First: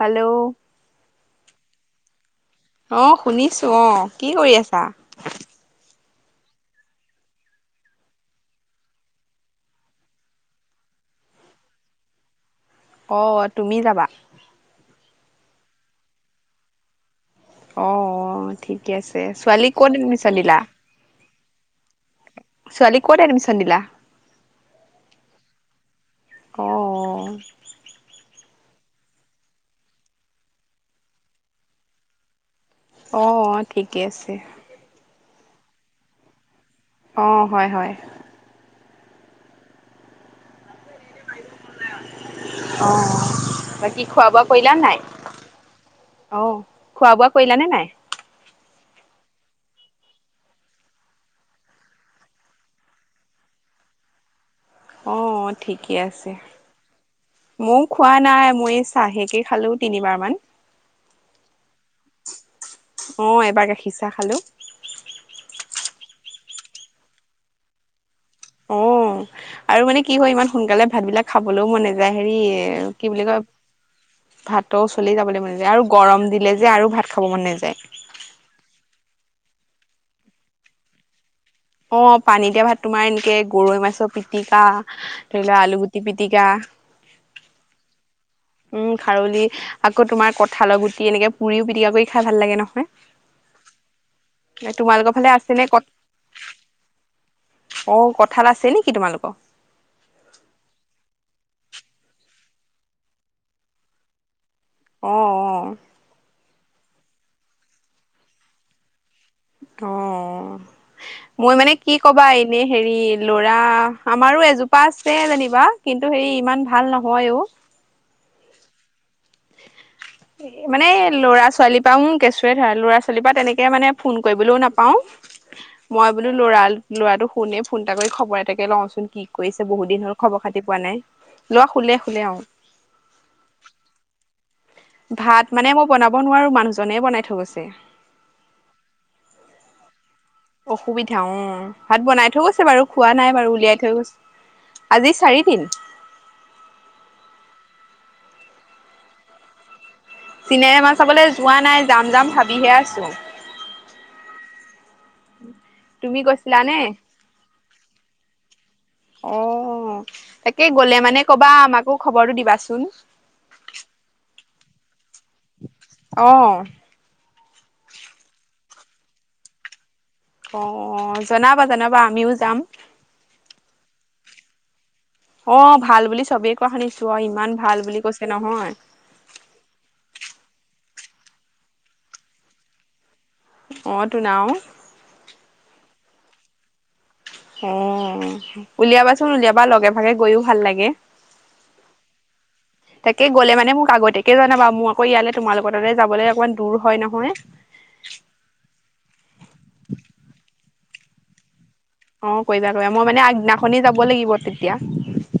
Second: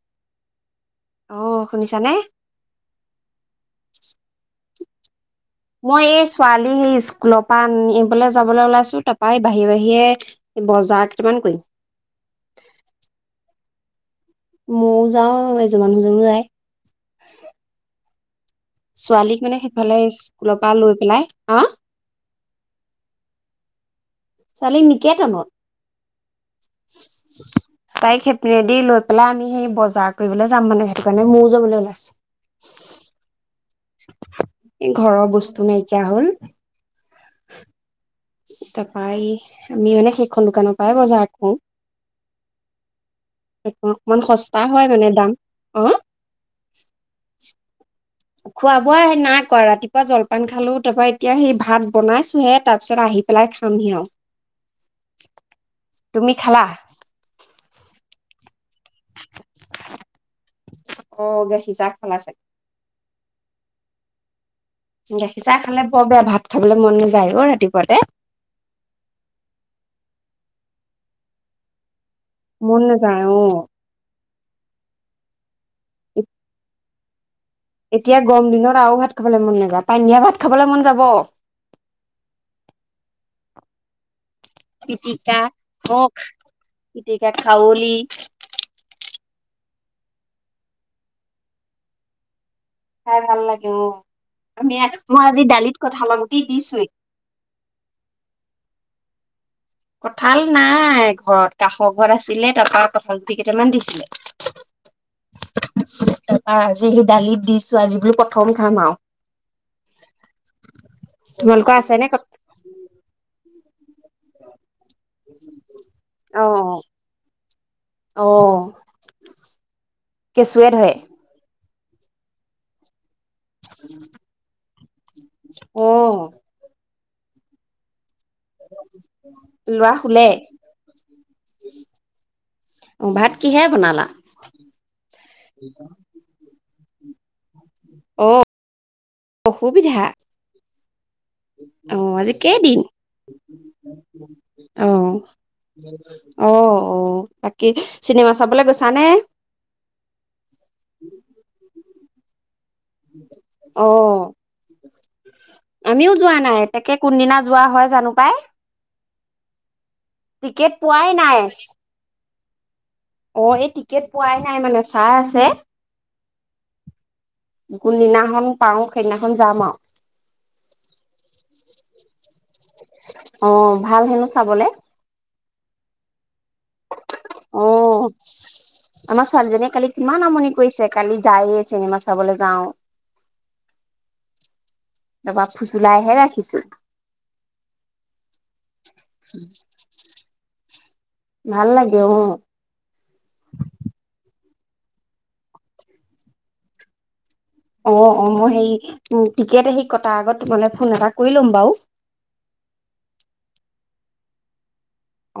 Hello অঁ শুনিছানে? অঁ শুনিছো অঁ কি কৰি আছা? মই এই ছোৱালী সেই স্কুলৰ পা আনিবলে যাবলে ওলাইছো, তাপা হেই বাহি বাহিৰে- বজাৰ কেইটামান কৰিম। অ' তুমি যাবা? মওঁ যাওঁ এযোৰ মানুহজনো যায়। অঁ অঁ ঠিকে আছে, ছোৱালীক মানে ছোৱালী ক'ত সেইফালে এডমিচন স্কুলৰ দিলা? পৰা লৈ পেলাই, হাঁ? ছোৱালীক ক'ত এডমিশন দিলা? ছোৱালী নিকেতনত। অ তাইক সেপিনেদি লৈ পেলাই আমি সেই বজাৰ কৰিবলৈ যাম মানে সেইটো কাৰণে ময়ো যাবলে ওলাইছো। অঁ অঁ ঠিকেই আছে। এই ঘৰৰ বস্তু নাইকিয়া হল। অঁ হয় হয়। তাপা এই আমি মানে সেইখন দোকানৰ পৰাই বজাৰ কৰোঁ। অঁ অঁ। সেইখন অকমান সঁস্তা হয় মানে দাম, অঁ। অঁ খোৱা বোৱা কৰিলানে নাই? খোৱা বোৱা হেই নাই কৰা ৰাতিপুৱা জলপান খালো তাপা এতিয়া সেই ভাত বনাইছোহে, তাপিছত আহি- পেলাই খামহি আওঁ। অঁ ঠিকেই আছে, মও খোৱা নাই মই- চাহেকে খালোঁ তিনিবাৰমান। অঁ গাখীৰ চাহ খালা চাগে? অঁ এবাৰ গাখীৰ ছাহ খালো। গাখীৰ চাহ খালে বৰ বেয়া ভাত খাবলে মন নাযায় অ ৰাতিপুৱাতে। অঁ আৰু মানে কি হয় ইমান সোনকালে ভাত বিলাক খাবলৈও মন নেয- যায় হেৰি, মন কি নাযায় বুলি কয়? অ ভাতৰ ওচলেই যাবলে মন যায় আৰু গৰম দিলে যে আৰু ভাত খাব মন নেযায়। এতিয়া গৰম দিনত আৰু ভাত খাবলে মন নেযায়, পানী দিয়া ভাত খাবলে মন যাব। অঁ পানী দিয়া ভাত তোমাৰ এনেকে গৰৈ মাছৰ পিটিকা পিটিকা ধৰি লোৱা অ আলুগুটি পিটিকা। পিটিকা খাৱলি। উম' খাৰলি আকৌ তোমাৰ কঁঠালৰ গুটি এনেকে পুৰিও পিটিকা কৰি খাই ভাল লাগে নহয়। খাই ভাল লাগে অঁ, আমি ইয়াত তোমালোকৰ মই ফালে আজি আছে নে দালিত কঠালৰ গুটি দিছোৱেই। অঁ কঁঠাল আছে নেকি তোমালোক? কঁঠাল নাই ঘৰত কাষৰ ঘৰত আছিলে, তাৰপৰা কঁঠাল গুটি কেইটামান দিছিলে। অঁ অঁ। অঁ আজি সেই দালিত দিছো, আজি বুলো প্ৰথম খাম আও। অঁ মই মানে তোমালোকৰ আছে কি নে ক'বা এনেই হেৰি লৰা আমাৰো এজোপা আছে যেনিবা, কিন্তু হেৰি অ ইমান ভাল নহয় অ' অ' এ কেঁচুৱে মানে ধৰে ল'ৰা ছোৱালীৰ পা ও কেঁচুৱে ধৰা ল'ৰা ছোৱালীৰ পা তেনেক কে মানে ফোন কৰিবলেও নাপাও অ মই বোলো ল'ৰা লৰাটো শোনে ফোন এটা কৰি খবৰ এটাকে -কে লও চোন কি কৰিছে লৰা বহুত দিন হ'ল শুলে খবৰ খাতি পোৱা না, ই ল'ৰা শুলে শুলে আও অঁ ভাত কিহেৰে বনালা? [inaudible] ভাত মানে মই বনাব নোৱাৰো, মানুহজনে হে বনাই থৈ গৈছে। অ' অসুবিধা। অসুবিধা অঁ অ ভাত বনাই আজি থৈ গৈছে কেইদিন বাৰু খোৱা নাই বাৰু উলিয়াই থৈ গৈছে। অ আজি চাৰিদিন। [inaudible] অ' অ' বাকী চিনেমা চাবলে গৈছা নে? চিনেমা চাবলৈ যোৱা নাই, যাম যাম ভাবিহে আছ অ' আমিও তুমি যোৱা নাই, গৈছিলানে? তাকে কোন দিনা যোৱা হয় জানো পাই। অঁ, তাকে টিকেট গ'লে পোৱাই মানে নাই ক'বা আমাকো খবৰটো দিবা চোন। অ' এই টিকেট পোৱাই নাই, মানে চাই আছে। অ কোন দিনাখন পাও সেইদিনাখন যাম আও। অঁ জনাবা জনাবা আমিও যাম। অঁ ভাল হেনো চাবলে। অঁ ভাল বুলি চ'বেই কোৱা শুনিছো আও ইমান ভাল অ বুলি কৈছে নহয়। আমাৰ ছোৱালীজনীয়ে কালি কিমান আমনি কৰিছে, কালি যায়ে চিনেমা চাবলে যাওঁ। অঁ তোন আও। তাপা ফুচুলাই হে ৰাখিছো। অঁ, উলিয়াবা চোন উলিয়াবা, লগে ভাগে গৈও ভাল লাগে। ভাল লাগে [inaudible] তাকে গ'লে মানে মোক আগতীয়াকে জনাবা, মোৰ আকৌ ইয়ালৈ তোমালোকৰ তালৈ যাবলে অকণমান দূৰ হয় নহয়। অঁ অঁ [unintelligible] কটাৰ আগত তোমালে ফোন এটা কৰি ল'ম বাও। অঁ কৰিবা কৰিবা, মই মানে আগদিনা খনে যাব লাগিব তেতিয়া।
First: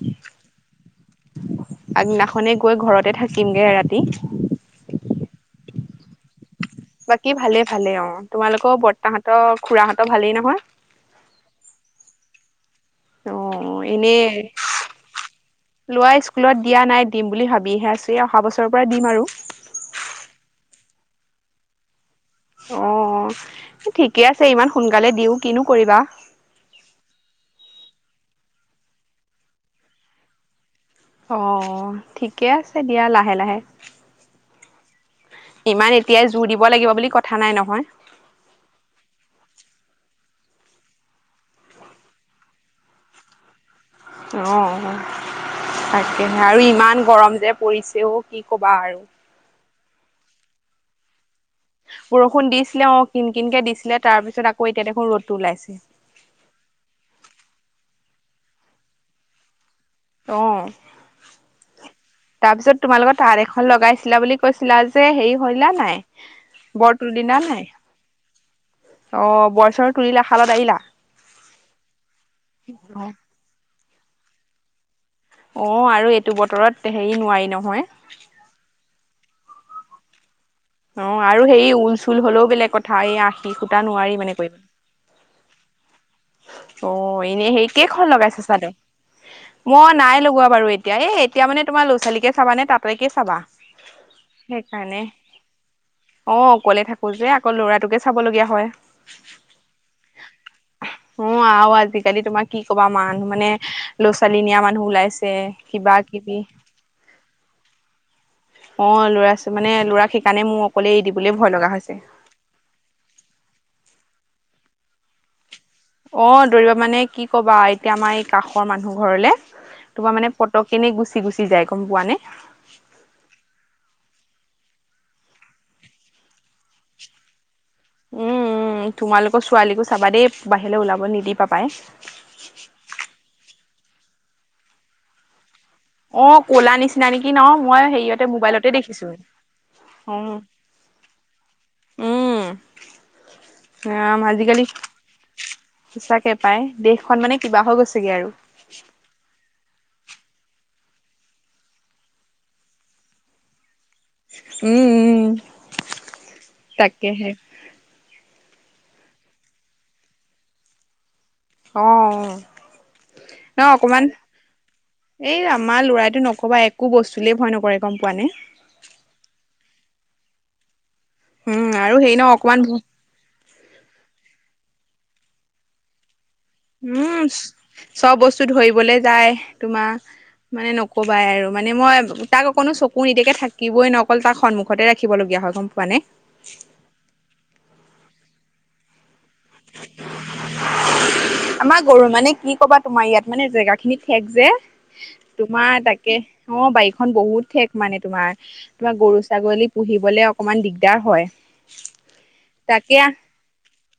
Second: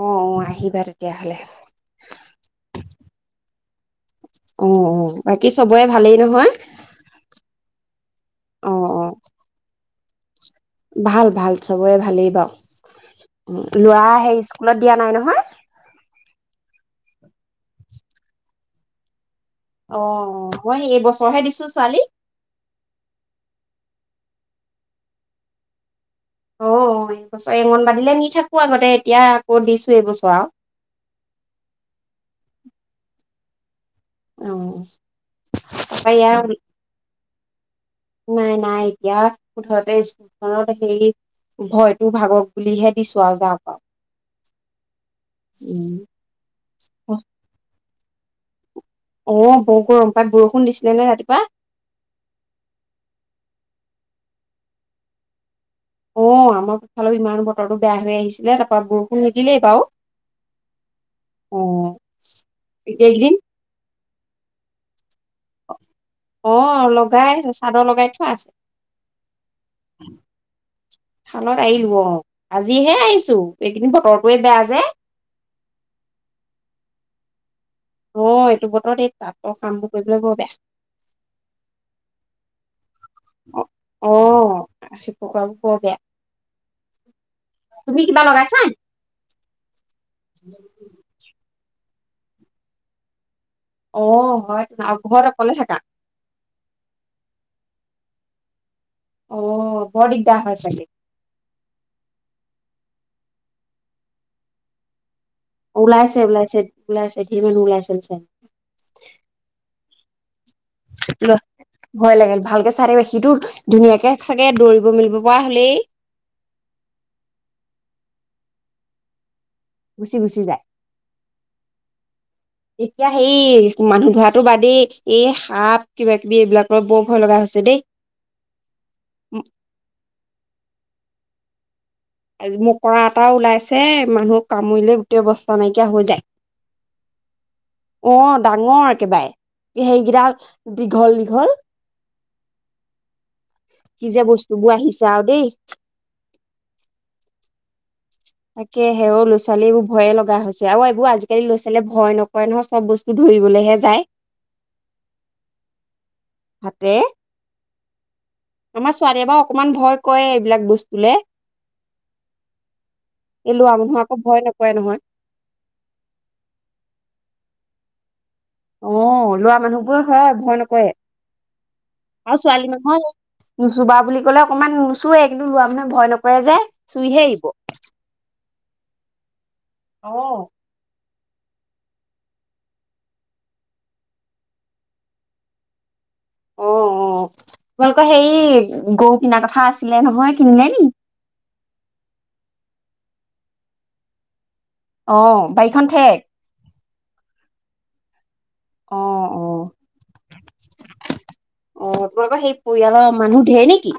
অ অ আহিবা তেতিয়াহ'লে গৈ ঘৰতে থাকিম গে ৰাতি। অঁ অঁ বাকী চ'বৰে ভালেই নহয়? বাকী ভালে ভালে অঁ অ তোমালোকৰ অ বৰতাহঁতৰ খুৰাহঁতৰ ভালেই নহয়? ভাল ভাল চ'বৰে ভালেই বাও, অ ল'ৰা এনে সেই স্কুলত দিয়া নাই নহয়? ল'ৰা স্কুলত দিয়া নাই দিম বুলি ভাবিহে আছো, এই অহা বছৰৰ পৰা দিম আৰু। অ' মই এই বছৰহে দিছো ছোৱালী। অঁ ঠিকে আছে ইমান সোনকালে দি কিনো কৰিবা? অ' এই অংগনবাড়ীলে নি থাকো আগতে এতিয়া আকৌ দিছো এইবছৰ আও অঁহ ঠিকে আছে দিয়া, লাহে লাহে। অ ইমান তাৰপৰা এতিয়াই ইয়াৰ জুৰ দিব লাগিব বুলি কথা নাই নহয়। নাই নাই এতিয়া মুঠতে স্কুলখনত হেৰি ভয়তো ভাগক বুলিহে দিছো আৰু যাওঁক আৰু। অহ তাকেহে আৰু ইমান গৰম যে পৰিছে ও কি কবা আৰু। অহ বৰ গৰম তাত বৰষুণ দিছিলে নে ৰাতিপুৱা? বৰষুণ দিছিলে অহ কিন কিনকে দিছিলে তাৰপিছত আকৌ এতিয়া দেখোন ৰ'দটো ওলাইছে। অহ আমাৰ ইফালেও ইমান বতৰটো বেয়া হৈ আহিছিলে তাৰপৰা বৰষুণ নিদিলে বাৰু। অ অহ তাৰপিছত তোমালোকৰ এইকেইদিন তাতঁ লগাইছিলা বুলি কৈছিলা যে হেৰি কৰিলা নে নাই? অহ বৰ লগাই আছে চাদৰ লগাই থোৱা আছে। অহ বৰ ছৰ তুলিলা শালত এৰিলা? শালত এৰিলোঁ অহ আজিহে আহিছোঁ এইকেইদিন বতৰটোৱে বেয়া যে। অহ আৰু এইটো বতৰত হেৰি নোৱাৰি নহয়। অহ এইটো বতৰত এই তাতঁৰ কামবোৰ কৰিবলৈ বৰ বেয়া। অহ আৰু সেৰি ঊল চুল হলেওঁ বেলেগ কথা এই আশি অ সূতা অ নোৱাৰি মানে কৰিব। [inaudible] অহ এনেই সেই তুমি কেইখন কিবা লগাইছে লগাইছা চাদৰ? মই নাই লগোৱা বাৰু এতিয়া এ এতিয়া মানে তোমাৰ লৰা ছোৱালীকে চাবা নে তাতেঁকে চাবা। অহ হয় দে ঘৰত অকলে থাকা? অহ অকলে থাকো যে আকৌ ল'ৰাটোকে চাবলগীয়া হয়। অ' বৰ দিগদাৰ হয় চাগে? অহ আৰু আজিকালি তোমাৰ কি কবা মানুহ মানে সৰু ল'ৰা ছোৱালী নিয়া মানুহ ওলাইছে। কিবা ওলাইছে কিবি ওলাইছে ওলাইছে ধেৰ মানুহ ওলাইছে অহ ল'ৰাছো মানে ল'ৰাক সেইকাৰণে মোৰ অকলে এৰি দিবলে ভয় লগা হৈছে। [inaudible] ভালকেই চাই থাকিবা সেইটো ধুনীয়াকে চাগে দৌৰিব মেলিব পৰা হ'লেই? অহ দৌৰিবা মানে কি কবা এতিয়া আমাৰ এই কাষৰ মানুহ ঘৰলে তোমাৰ গুচি মানে গুচি যায়। পতক কেনি গুচি গুচি যায় গম পোৱা নে। এতিয়া সেই মানুহ ধৰাটো বাদেই এই সাপ কিবা কিবি এইবিলাকৰ বৰ ভয় লগা হৈছে দেই। উম, ' উম', তোমালোকৰ ছোৱালীকো চাবা দেই বাহিৰলৈ ওলাব নিদিবা পাই। আজি মকৰা এটাও ওলাইছে মানুহক কামুৰিলে গোটেই ব অবস্থা নাইকিয়া হৈ যায় অ ক'লা নিচিনা নেকি ন মই হেৰিয়তে অহ মোবাইলতে ডাঙৰ দেখিছো একেবাৰে। সেইকেইডাল দীঘল দীঘল উম। কি যে ৰাম আজিকালি বস্তুবোৰ আহিছে আৰু দেই। সঁচাকে পায় দেশখন মানে কিবা হৈ গৈছেগে আৰু। তাকে সেও ল'ৰাছোৱালীবোৰ ভয়ে লগা হৈছে আৰু এইবোৰ আজিকালি ল'ৰাছোৱালীয়ে ভয় নকৰে নহয় চব বস্তু ধৰিবলৈহে যায়। উম উম হাতেৰে তাকেহে। আমাৰ ছোৱালীয়ে বাৰু অকমান ভয় কৰে এইবিলাগ বস্তুলে। অ এই ন লৰা অকমান মানুহে আকৌ ভয় নকৰে নহয়। এই আমাৰ ল'ৰাইটো নকবাই একো বস্তুলে ভয় নকৰে গম পোৱা নে। অহ লৰা মানুহবোৰে ভয় নকৰে উম হেৰি ন আৰু অকমান ছোৱালী মানুহৰ নুচুবা বুলি ক'লে অকণমান নুচোৱে কিন্তু লৰা মানুহে ভয় নকৰে যে। চুইহে উম এৰিব চব বস্তু ধৰিবলে যায় তোমাৰ অ মানে নকবাই আৰু মানে মই তাক অকণো চকু নিদিয়াকে থাকিবই অকল তাক সন্মুখতে ৰাখিবলগীয়া হয় গম পোৱানে। অহ অহ তোমালোকৰ হেৰি গৰু কিনাৰ কথা আছিলে নহয় কিনিলে নেকি? আমাৰ গৰু মানে কি কবা তোমাৰ ইয়াত মানে জেগা খিনি ঠেক যে। অ তোমাৰ বাৰীখন তাকে ঠেক অঁ' বাৰীখন বহুত ঠেক মানে তোমাৰ। তোমাৰ অ গৰু অ ছাগলী পুহিবলে অকমান দিগদাৰ হয়, অ তোমালোকৰ সেই তাকে। পৰিয়ালৰ মানুহ ঢেৰ নেকি?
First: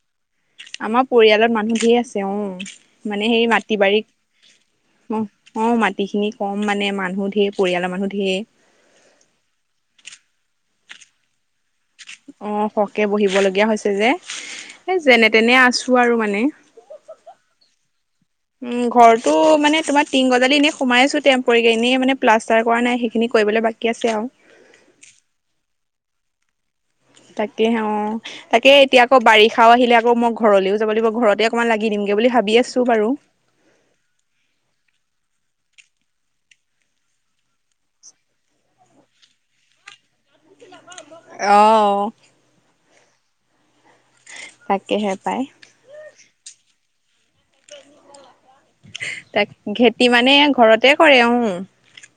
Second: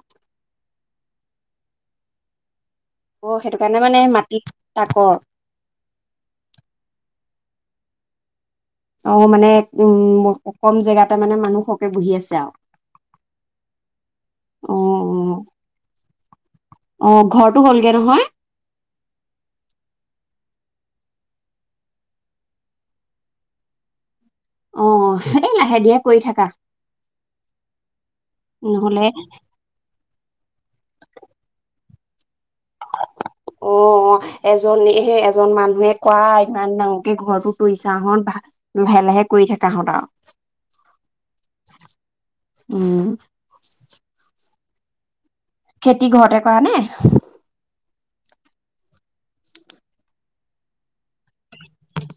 আমাৰ পৰিয়ালত মানুহ ঢেৰ আছে অঁ' মানে অ সেই সেইটো মাটি কাৰণে মানে মাটিত তাকৰ বাৰী- অঁ' মাটি খিনি কম মানে মানুহ ঢেৰ পৰিয়ালৰ ঢেৰ। অঁ' মানে উমঁ' কম জেগাতে মানে মানুহক- অঁ' খকে বহিব লগীয়া হৈছে যে। অ এ যেনে তেনে আছো আৰু মানে। অঁ' ঘৰটো হ'লগে নহয়। উমঁ' ঘৰটো মানে তোমাৰ তিং গজালি এনেই সোমাই আছো তেমপৰিকে এনেই মানে প্লাষ্টাৰ কৰা নাই সেইখিনি কৰিবলৈ বাকী আছে আৰু। অঁ' এই লাহে ধিৰে কৰি থাকা। তাকেহে অঁ' তাকে এতিয়া নহ'লে আকৌ বাৰি ষাও আহিলে আকৌ মই ঘৰলৈও যাব লাগিব, ঘৰতে অকণমান লাগি দিমগে বুলি ভাবি আছো বাৰু। অঁ। অঁ' এজন এজন মানুহে কোৱা ইমান ডাঙৰকে ঘৰটো তৰিছা লাহে লাহে কৰি থাকাহত আৰু। অহ'। উমঁ। তাকেহে পায়। খেতি ঘৰতে কৰা নে? তাক। খেতি মানে ঘৰতে কৰে উমঁ'।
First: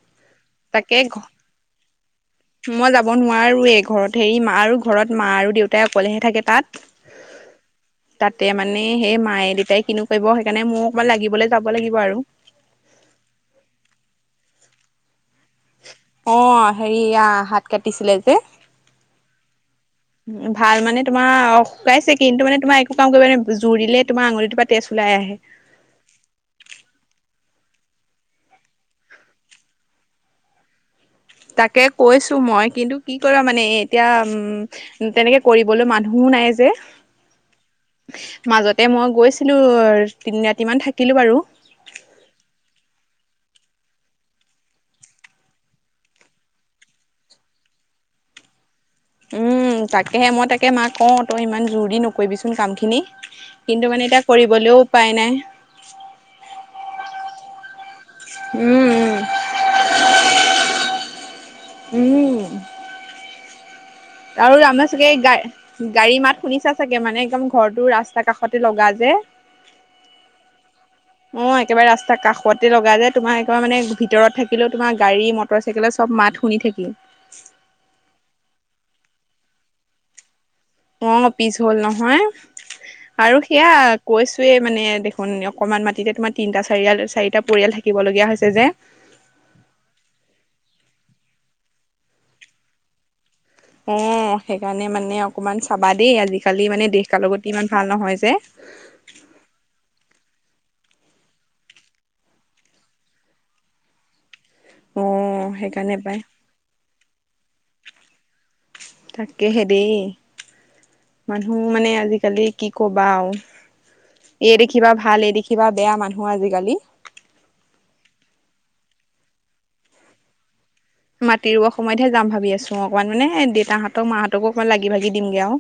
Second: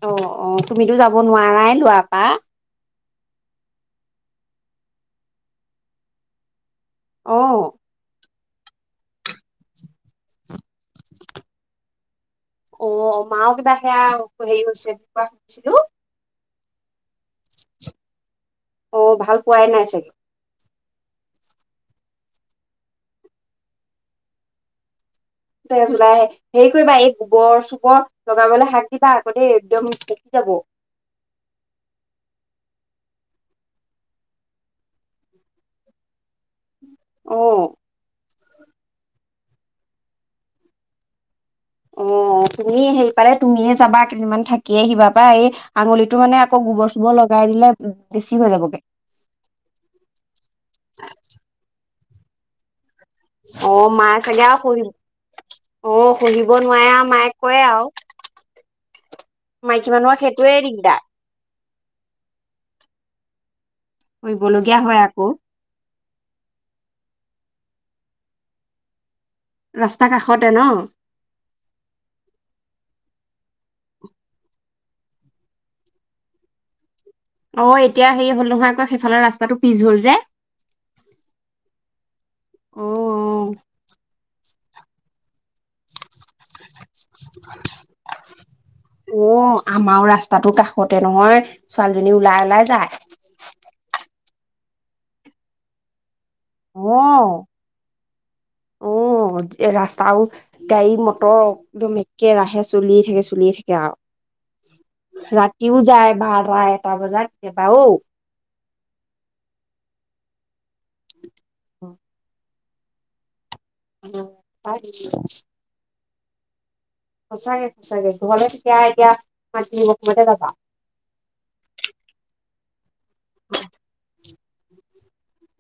অঁ' অঁ' তুমিতো যাব নোৱাৰাই ল'ৰা পৰা। মই যাব নোৱাৰোৱে, ঘৰত হেৰি মা আৰু ঘৰত মা আৰু দেউতাই অকলেহে থাকে তাত। অঁ। তাতে মানে সেই মায়ে দেউতাই কিনো কৰিব সেইকাৰণে মইয়ো অকমান লাগিবলৈ যাব লাগিব আৰু। অঁ' মা কিবা সেয়া হেৰি হৈছে বুলি কোৱা শুনিছিলো। অঁ' হেৰিয়া হাত কাটিছিলে যে। অঁ' ভাল পোৱাই নাই চাগে। উমঁ' ভাল মানে তোমাৰ শুকাইছে কিন্তু মানে তোমাৰ একো কাম কৰিবলৈ জুৰ দিলে তোমাৰ আঙুলিটোৰ পৰা তেজ ওলাই আহে। তেজ ওলাই আহে। হেৰি কৰিবা এই গোবৰ চোবৰ লগাবলৈ শাক দিবা আকৌ দেই একদম পকি যাব। তাকে কৈছো মই কিন্তু কি কৰা মানে এতিয়া উমঁ'- তেনেকে কৰিবলৈ মানুহও নাই যে। অঁ। মাজতে মই গৈছিলোঁ তিনি ৰাতি মান থাকিলো বাৰু। অঁ' তুমি হেৰি পালে তুমিয়ে যাবা কেইদিনমান থাকি আহিবা পাই, এই- আঙুলিটো মানে আকৌ গোবৰ চোবৰ লগাই দিলে বেছি হৈ যাবগে। উমঁ' তাকেহে, মই তাকে মাক কওঁ তই ইমান জোৰ দি নকৰিবিচোন কাম খিনি। কিন্তু অঁ' মানে মায়ে এতিয়া চাগে আৰু কৰিবলৈও উপায় নাই শ, অঁ' শহিব নোৱাৰে আৰু মায়ে কৰে আৰু। উমঁ' উমঁ'। মাইকী মানুহক সেইটোৱে দিগদাৰ। উমঁ। আৰু কৰিবলগীয়া আমাৰ হয় চাগে আকৌ গাই গাড়ী মাত শুনিছা চাগে মানে একদম ঘৰটো ৰাস্তা কাষতে লগা যে। ৰাস্তা কাষতে ন? অ' একেবাৰে ৰাস্তা কাষতে লগা যে তোমাৰ একেবাৰে মানে ভিতৰত থাকিলেও তোমাৰ গাড়ী, মট মটৰ চাইকেলৰ চব মাত শুনি থাকি। অ'এতিয়া হেৰি হ'ল নহয় আকৌ সেইফালৰ ৰাস্তাটো পিজ হ'ল যে। অ'পিছ হল নহয় অ আৰু সেইয়া কৈছোৱে মানে দেখ [unintelligible] অকনমান মাটিতে তোমাৰ তিনটা চাৰিয়াল চাৰিটা পৰিয়াল থাকিব লগীয়া হৈছে যে অ' আমাৰো ৰাস্তাতো কাষতে নহয় ছোৱালীজনী ওলাই, ওলাই যায়। অ' সেইকাৰণে মানে অকমান চাবা দেই আজি কালি মানে দেশ কালৰ অ', গতি ইমান ভাল নহয় যে। অ' এ ৰাস্তাও গাড়ী, মটৰ একদম একেৰাহে চলিয়ে থাকে, চলিয়ে থাকে আও। অ ৰাতিও সেইকাৰণে যায় পাই বাৰটা, এটা বজাত কেবা ঔ। তাকেহে দেই মানুহ মানে আজিকালি কি ক'বা আও এই দেখিবা ভাল, এই দেখিবা বেয়া মানুহ আজিকালি। সঁচাকে-সঁচাকে ঘৰলে কেতিয়া এতিয়া মাটি ৰুব সময়তে যাবা মাটি ৰুব সময়তহে যাম ভাবি আছো অ'অকণমান মানে দেউতাহঁতক-মাহঁতকো অকণমান লাগি ভাগি দিমগে আও।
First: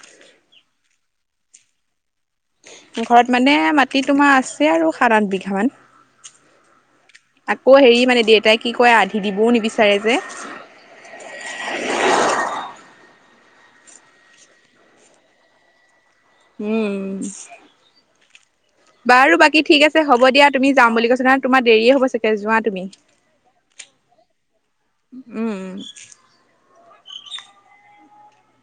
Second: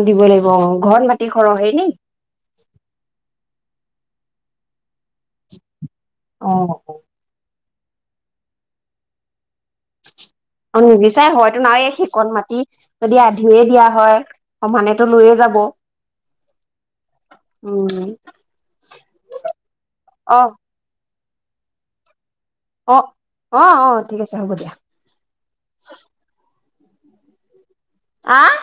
অ'দিবই লাগিব অ' ঘৰত মাটি খৰহে নি? ঘৰত মানে মাটি তোমাৰ আছে আৰু সাত, আঠ বিঘা মান। অ', আকৌ হেৰি মানে দেউতাই কি কয় আধি দিবও নিবিচাৰে যে। অ'নিবিচাই হয়তোন আও সেইকণ মাটি যদি আধিয়ে দিয়া হয় সমানেতো লৈয়ে যাব। উম, উম, বাৰু বাকী ঠিক আছে হ'ব দিয়া অ', তুমি যাম বুলি কৈছিলা তোমাৰ দেৰিয়ে হ'ব চাগে যোৱা। তুমি অ'অ'অ'ঠিক আছে হ'ব দিয়া। উম, উম। আহ?